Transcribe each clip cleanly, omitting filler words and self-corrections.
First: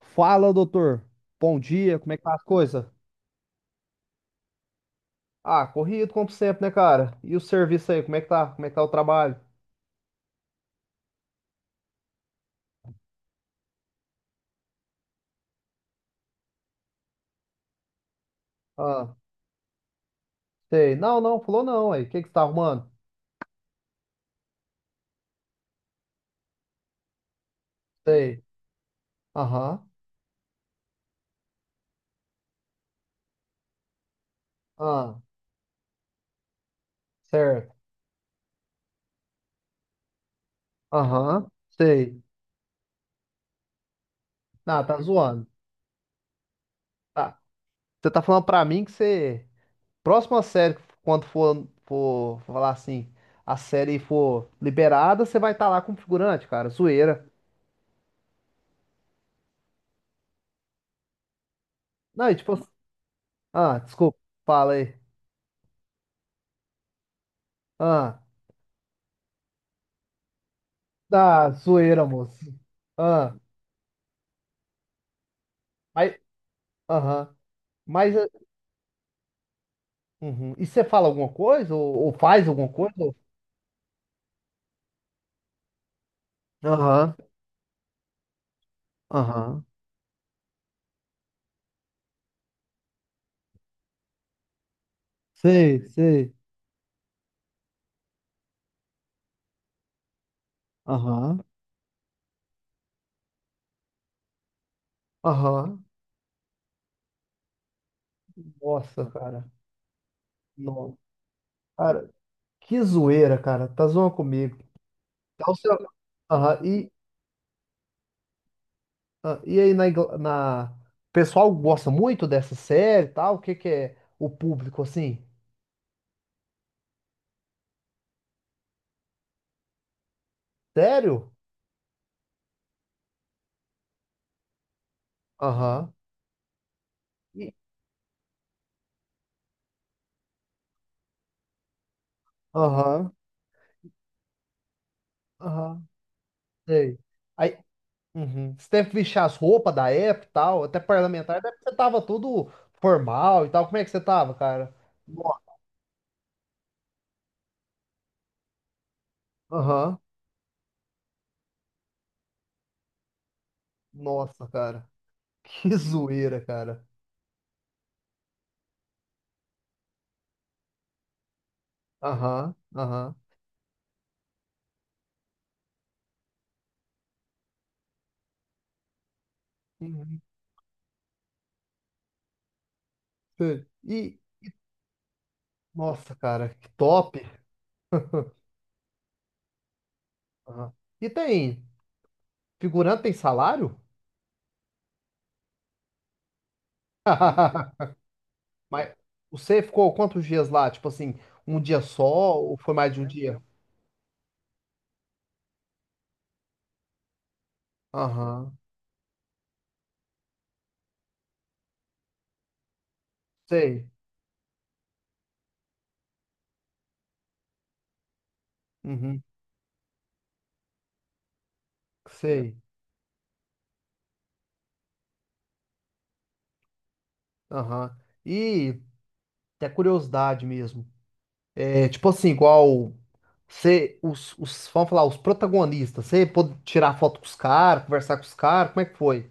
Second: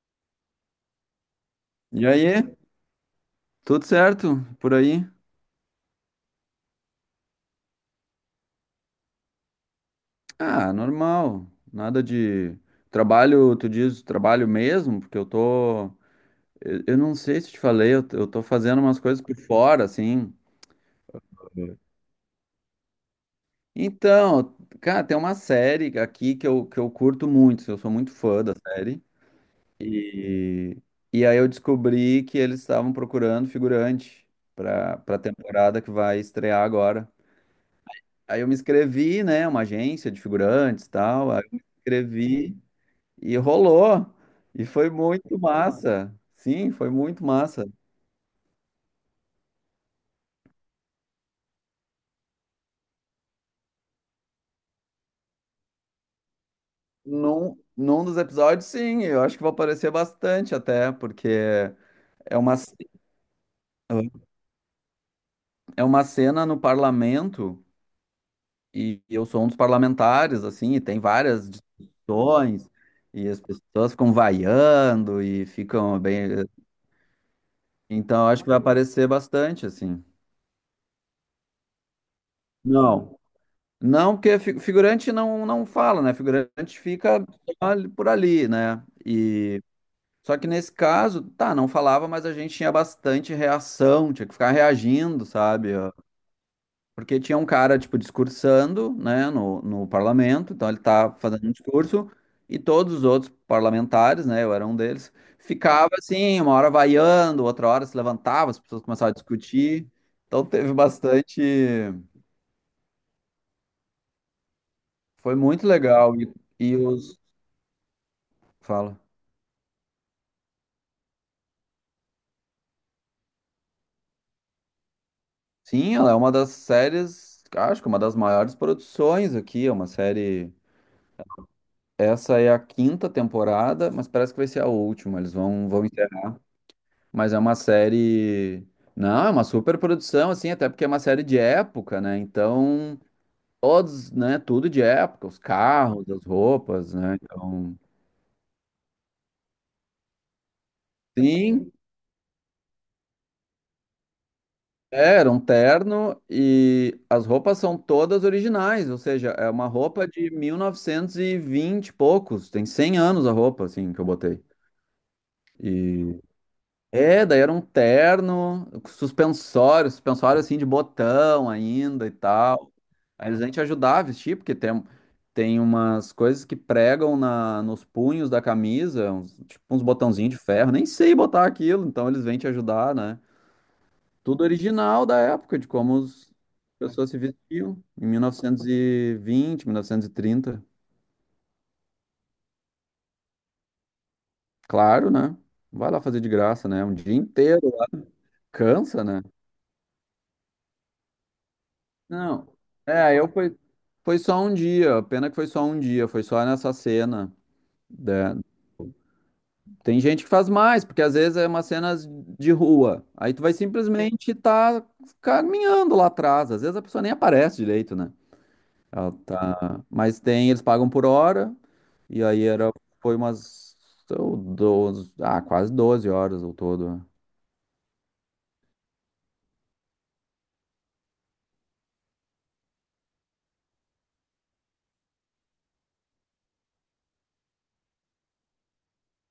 Fala, doutor. Bom dia, E como é que aí, tá as coisas? tudo certo por aí? Ah, corrido como sempre, né, cara? E o serviço aí, como é que tá? Como é que tá o trabalho? Ah, normal. Nada de trabalho, tu diz trabalho mesmo, porque eu tô. Eu não sei se te falei, eu tô fazendo umas Ah, coisas por fora, assim. sei. Não, falou não aí. O que que você tá arrumando? Então, cara, tem uma série aqui que eu curto muito, eu sou muito Sei. fã da série. Aham. E, e aí eu descobri que eles estavam procurando figurante pra Ah, temporada que vai estrear agora. certo. Aí eu me inscrevi, né? Uma agência de figurantes e tal. Aí eu Aham. me Sei. inscrevi. E rolou. E Ah, foi tá muito zoando. massa. Sim, foi muito Tá. massa. Você tá falando pra mim que você. Próxima série, quando for falar assim, a série for liberada, você vai estar lá com o figurante, cara. Zoeira. Num dos episódios, sim, eu acho que vai aparecer bastante até, porque Não, e é tipo. uma, Assim, ce- Ah, desculpa. Fala aí. é uma cena no parlamento, Ah. e eu sou um dos parlamentares, assim, e tem várias Da zoeira, moço. discussões, e Ah, as pessoas ficam vaiando e ficam mas, bem. aham. Mas, Então, eu acho que vai aparecer bastante, assim. uhum. E você fala alguma coisa? Ou faz alguma coisa? Ou- Não. Não, porque figurante não fala, né? Figurante Aham, fica só por ali, né? aham. Só que nesse caso, tá, não falava, mas a gente tinha bastante reação, tinha que ficar reagindo, sabe? Sei, Ah, sei. porque tinha um cara, tipo, discursando, né, no parlamento, então ele tá Aham, fazendo um discurso, e todos os outros parlamentares, né, eu era um deles, aham. ficava assim, uma hora vaiando, outra hora se levantava, as pessoas Nossa, começavam a cara. discutir. Então teve Nossa. bastante. Cara, que zoeira, cara. Tá zoando comigo. Foi Tá o muito seu... legal. Aham. E E, os. Fala. ah, e aí, na, Ingl- na... O pessoal gosta muito dessa série e tal? O que que é o público, assim? Sim, ela é uma das séries, acho que uma das maiores produções aqui, é uma série. Sério? Essa é a quinta temporada, mas parece que vai ser a última. Eles vão Aham. encerrar. Mas é E- uma série. Não, é uma super produção, assim, até porque é uma série de época, né? Então, Aham, todos, né? Tudo de época, os aham. carros, as roupas, Sei. né? Então. Uhum. Você deve vestir as roupas da época e tal, até parlamentar, deve que Sim, você tava todo formal e tal. Como é que você tava, cara? é, era um Nossa, terno e as roupas são todas originais, ou seja, é uma aham. roupa de 1920 e vinte e poucos, tem 100 anos a roupa, assim, que eu botei. Nossa, cara. Que E zoeira, cara. É, daí era um terno, suspensório, suspensório assim de botão ainda e Aham, tal. aham. Aí eles vêm te ajudar a vestir, porque tem umas coisas que pregam na, nos punhos da camisa, uns- tipo uns Uhum. botãozinhos de ferro, nem sei botar aquilo, então eles vêm te ajudar, né? Sei. E, Tudo original da época, de como nossa, as cara, que pessoas se top. vestiam em 1920, 1930. Aham. E tem, figurante tem salário? Claro, né? Vai lá fazer de graça, né? Um dia inteiro. Mas Cansa, né? você ficou quantos dias lá? Tipo assim, um dia só Não. ou foi mais de um É, eu dia? foi, foi só um dia. Pena que foi só um dia, foi só nessa cena. Né? Aham, Tem gente que faz mais, porque às vezes é uma cenas de rua. Aí tu vai sei. simplesmente estar caminhando lá atrás. Às vezes a pessoa nem aparece direito, né? Ela Uhum. tá... Mas tem, eles pagam por hora, e aí Sei. era, foi umas ou 12, quase 12 horas ao todo. Né? Aham. E até curiosidade mesmo. É, tipo assim, igual você, os, vamos falar, os protagonistas, você pôde tirar foto com os caras, conversar com os caras, como é que foi?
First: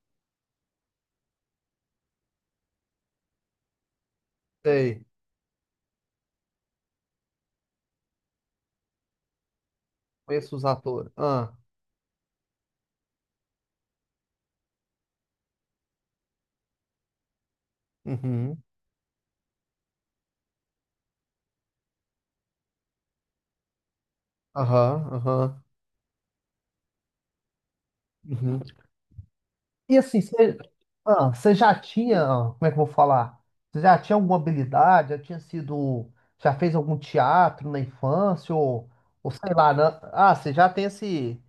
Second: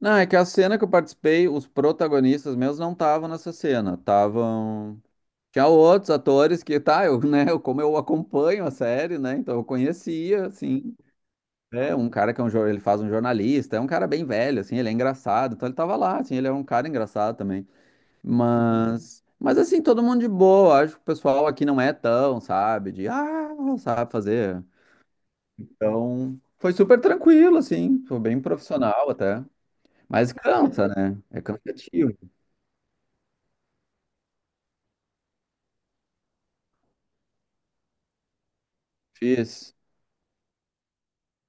Não, é que a cena que eu participei, os protagonistas meus não estavam nessa cena, estavam. Sei, Tinha outros atores que, tá, eu, né, eu, como eu acompanho a série, né, então eu conhecia, conheço os assim, atores. Ah, é um cara que é um, ele faz um jornalista, é um cara bem velho, assim, ele é engraçado, então ele tava lá, assim, ele é um cara engraçado também, uhum, mas assim, todo mundo de boa, acho que o pessoal aqui não é tão, sabe, de, ah, não sabe fazer, aham, então foi super tranquilo, assim, foi bem uhum. profissional até, E assim, mas você, cansa, né, ah, é você já cansativo, tinha, ah, como é que eu vou falar? Você já tinha alguma habilidade, já tinha sido, já fez algum teatro na infância, ou sei lá, difícil. né? Ah, você já tem esse,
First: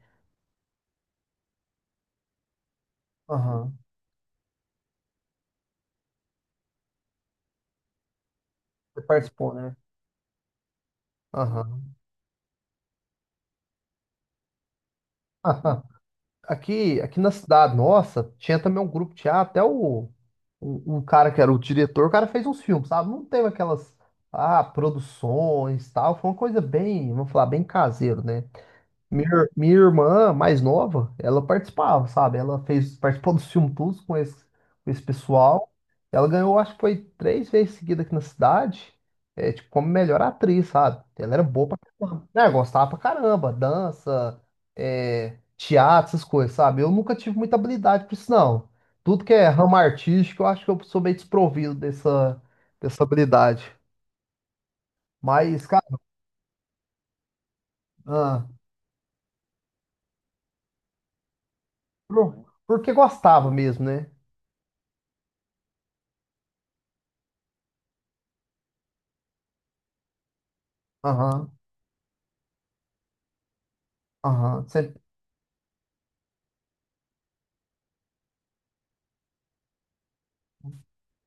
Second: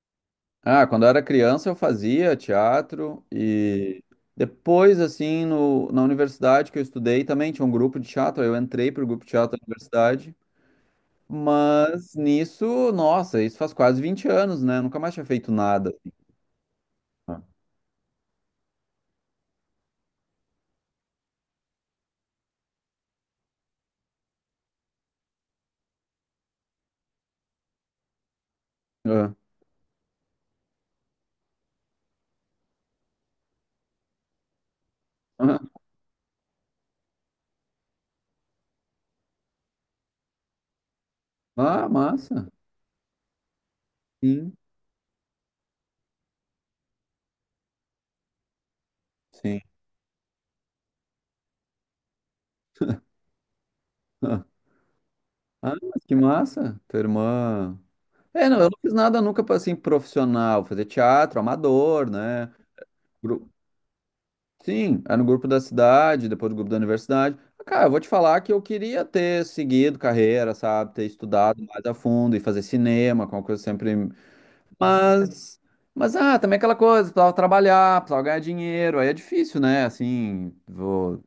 Ah, quando eu era criança eu fazia teatro aham, e depois, assim, no, na universidade que eu estudei também tinha um grupo de teatro, aí eu entrei Você para o grupo de teatro participou, da né? universidade, Aham. mas nisso, nossa, isso faz quase 20 anos, né? Eu nunca mais tinha feito nada. Aqui na cidade nossa, tinha também um grupo de teatro, até o, o cara que era o diretor, o cara fez uns filmes, sabe? Não teve aquelas, ah, produções, tal, foi uma coisa bem, vamos falar, bem caseiro, né? Minha, Ah, ir- minha irmã mais nova, ela participava, sabe? Ela fez, participou do filme Tudo com esse ah, pessoal. Ela ganhou, acho que foi três vezes seguida aqui na cidade, é, tipo, como melhor atriz, sabe? Ela era boa pra ah, caramba. Né, massa. gostava pra caramba, dança, Sim, é, teatro, essas coisas, sabe? Eu nunca tive muita habilidade pra isso, não. Tudo que é sim. ramo artístico, eu acho que eu sou meio desprovido dessa, dessa habilidade. Ah, Mas, ah, cara, mas que massa, tua irmã. ah, É, não, eu não fiz nada nunca para assim profissional, fazer teatro amador, por- né? porque Gru- gostava mesmo, né? Sim, é no grupo da cidade, depois do grupo da universidade. Ah, cara, eu vou te falar que eu queria ter seguido carreira, sabe? Ter Aham. estudado mais a fundo e fazer cinema, com uma coisa sempre. Aham, você- Mas, mas, também aquela coisa, precisava trabalhar, precisava ganhar dinheiro, aí é difícil, né? Assim, vou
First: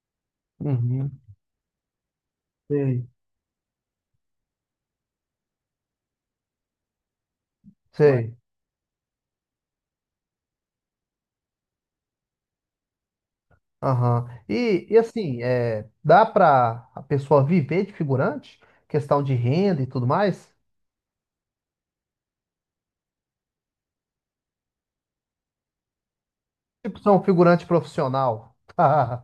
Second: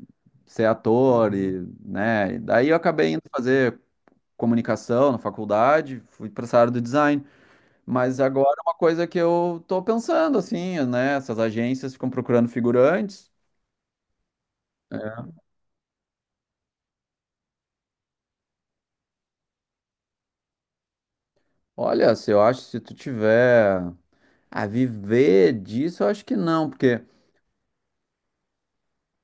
ser uhum, ator e, né? E daí eu sei, acabei indo fazer comunicação na faculdade, fui para essa área do design. Mas sei. agora é uma coisa que eu tô pensando, assim, né? Essas agências ficam procurando figurantes. Aham. E assim, é, dá para a pessoa viver de figurante? Questão de renda e tudo mais? Olha, se eu acho, se tu tiver a viver disso, eu acho que não, Tipo, porque. ser um figurante profissional.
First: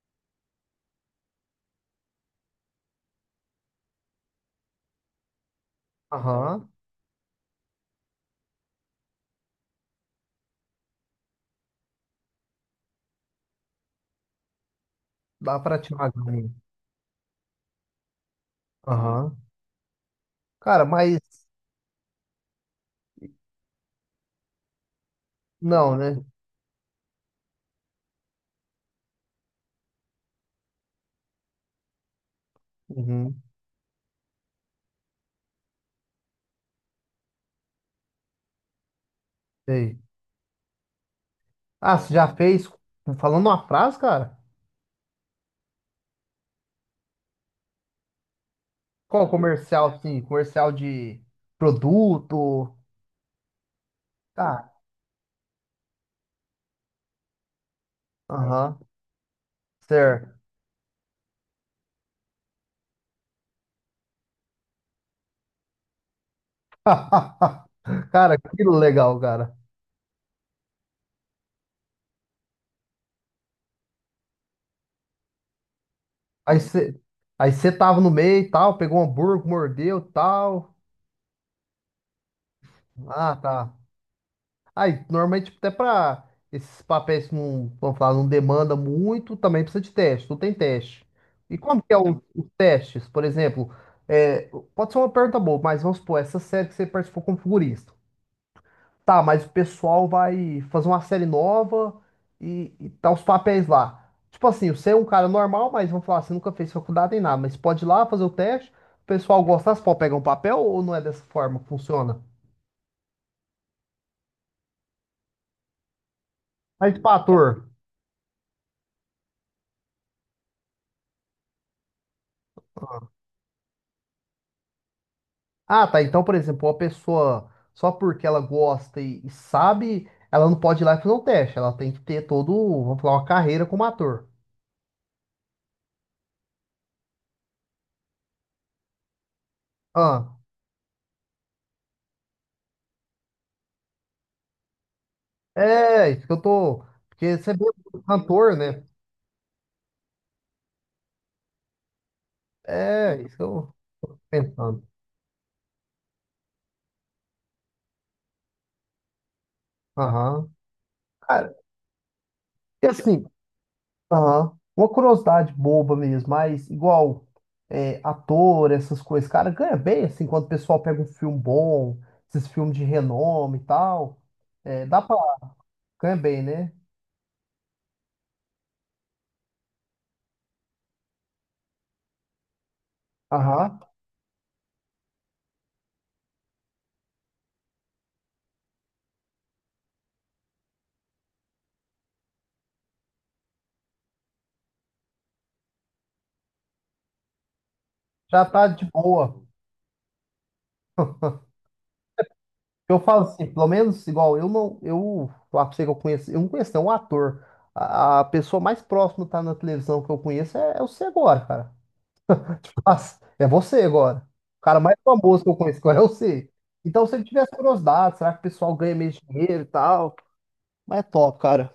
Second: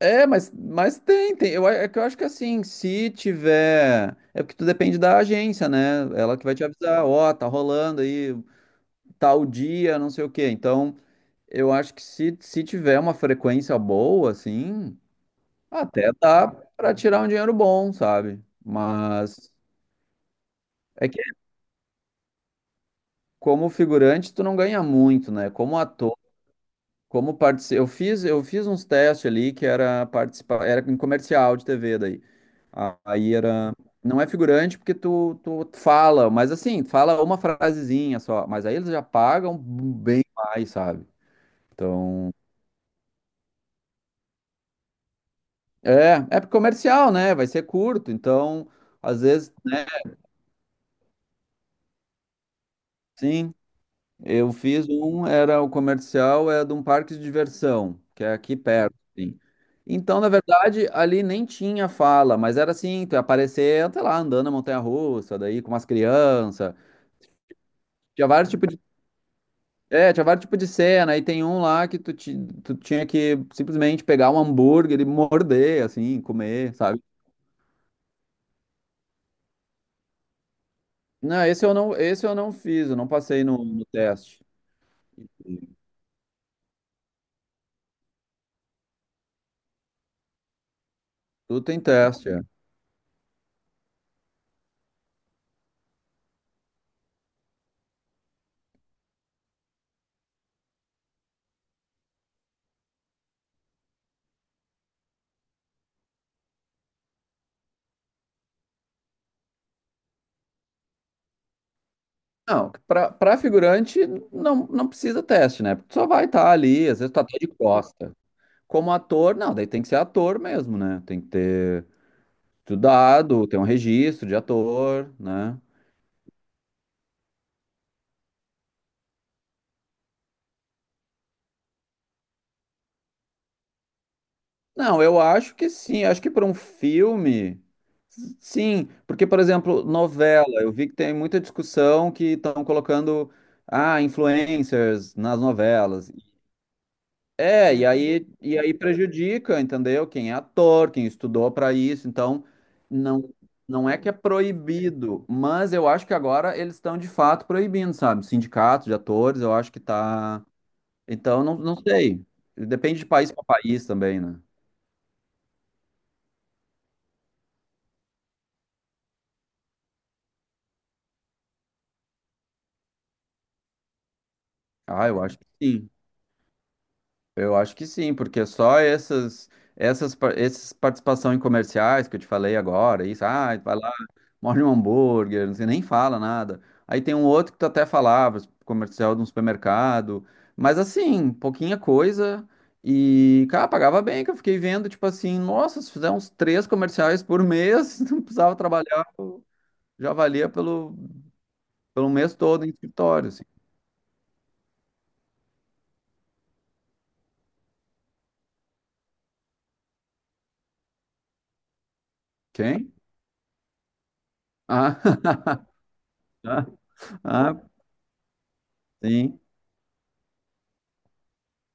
É, mas tem. Eu, a- é que eu acho que assim, se tiver. É porque tu depende da agência, né? Ela que vai te Aham, avisar, ó, tá rolando aí tal dia, não sei o quê. Então, eu acho que se tiver uma frequência boa, assim, dá para tirar até dá ganho. pra tirar um dinheiro bom, sabe? Aham. Mas Cara, é mas que como figurante, tu não ganha muito, né? Como não, ator. né? Como partici... eu fiz uns testes ali que era participar, era em comercial de TV daí. Aí Uhum, era, não é figurante porque tu fala, mas assim, fala uma frasezinha só, mas aí eles já pagam sei. bem mais, sabe? Ah, você Então, já fez, falando uma frase, cara? é comercial, né? Vai ser curto, então, às Qual vezes, comercial, assim, comercial de produto? sim. Eu Tá, fiz um, era o comercial, é de um parque de diversão, que é aqui aham, perto, assim. Então, na certo. verdade, ali nem tinha fala, mas era assim, tu ia aparecer, sei lá, andando na montanha-russa, daí com umas crianças. Tinha Cara, vários que tipos de, legal, cara. é, tinha vários tipos de cena, e tem um lá que tu tinha que simplesmente pegar um hambúrguer e morder, assim, Aí comer, você sabe? aí você tava no meio e tal, pegou um hambúrguer, mordeu tal. Não, esse eu não fiz, eu não Ah, passei no, tá. no teste. Aí, normalmente, até pra esses papéis que não, vamos falar, não demanda muito, também precisa de teste, tu tem teste. E Tudo tem como que é o- teste, é. os testes? Por exemplo, é, pode ser uma pergunta boa, mas vamos supor, essa série que você participou como figurista. Tá, mas o pessoal vai fazer uma série nova e tá os papéis lá. Tipo assim, você é um cara normal, mas vamos falar, você nunca fez faculdade nem nada, mas pode ir lá fazer o teste. O pessoal gosta você pode pegar um papel ou não é dessa forma que funciona? Não, pra figurante não precisa teste, né? Porque tu só vai estar ali, Mas às tipo vezes tu tá até de ator. costa. Como ator, não, daí tem que ser ator mesmo, né? Tem que ter estudado, ter um registro de ator, né? Ah, tá. Então, por exemplo, uma pessoa, só porque ela gosta e sabe, ela não pode ir lá e fazer um teste. Ela tem que ter todo, vamos falar, uma carreira como ator. Não, eu acho que sim, acho que para um filme, sim. Porque, por exemplo, Ah, novela, eu vi que tem muita discussão que estão colocando, ah, influencers nas é, novelas. isso que eu tô. Porque você é meio É, e aí, cantor, e aí né? prejudica, entendeu? Quem é ator, quem estudou para isso. Então, É, não, isso que eu não é que é tô pensando. proibido, mas eu acho que agora eles estão de fato proibindo, sabe? Sindicatos de atores, eu acho que tá. Aham. Então, Cara, não sei. e Depende de assim, país para país também, né? aham. Uma curiosidade boba mesmo, mas igual é, ator, essas coisas, cara, ganha bem assim quando o pessoal pega um filme bom, esses filmes de renome e tal. É, dá Ah, pra. eu acho que sim. Ganha bem, né? Eu acho que sim, porque só essas participação em comerciais que eu te falei agora, isso, ah, vai Aham. lá morde um hambúrguer, você nem fala nada. Aí tem um outro que tu até falava, comercial de um supermercado, mas assim, pouquinha coisa. E, cara, pagava bem, que eu fiquei vendo, tipo assim, nossa, se fizer uns três comerciais por mês, não Já precisava tá de trabalhar, boa. já valia pelo, pelo mês todo em Eu falo escritório, assim. assim, pelo menos igual eu não. Eu falar pra você que eu conheço. Eu não conheço, não, um ator. A pessoa mais próxima que tá na televisão que eu conheço é, é você agora, cara. Quem? Nossa, é você agora. O cara mais Ah, famoso que eu conheço agora é você. ah, Então, se ele tivesse ah, curiosidade, será que o pessoal ganha mesmo sim. dinheiro e tal? Mas é top, cara.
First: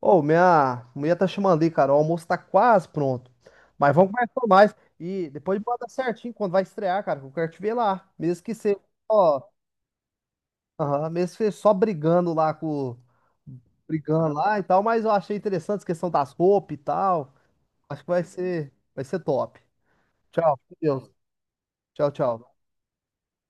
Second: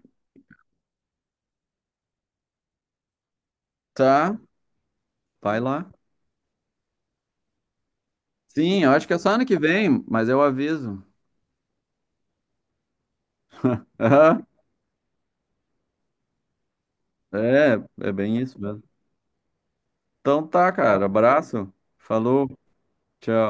Ô, minha mulher tá chamando ali, cara. O almoço tá quase pronto. Mas vamos Tá, conversar mais. E depois vai me manda lá. certinho quando vai estrear, cara. Que eu quero te ver lá. Mesmo que seja Sim, eu acho que é só ano só, que vem, mas eu aviso. aham, mesmo que seja só brigando lá com. Brigando Aham, lá e tal. Mas eu achei interessante a questão das roupas e tal. É, Acho que é bem isso mesmo. vai ser top. Então Tchau, tá, com cara. Deus. Abraço. Tchau, Falou. tchau. Tchau.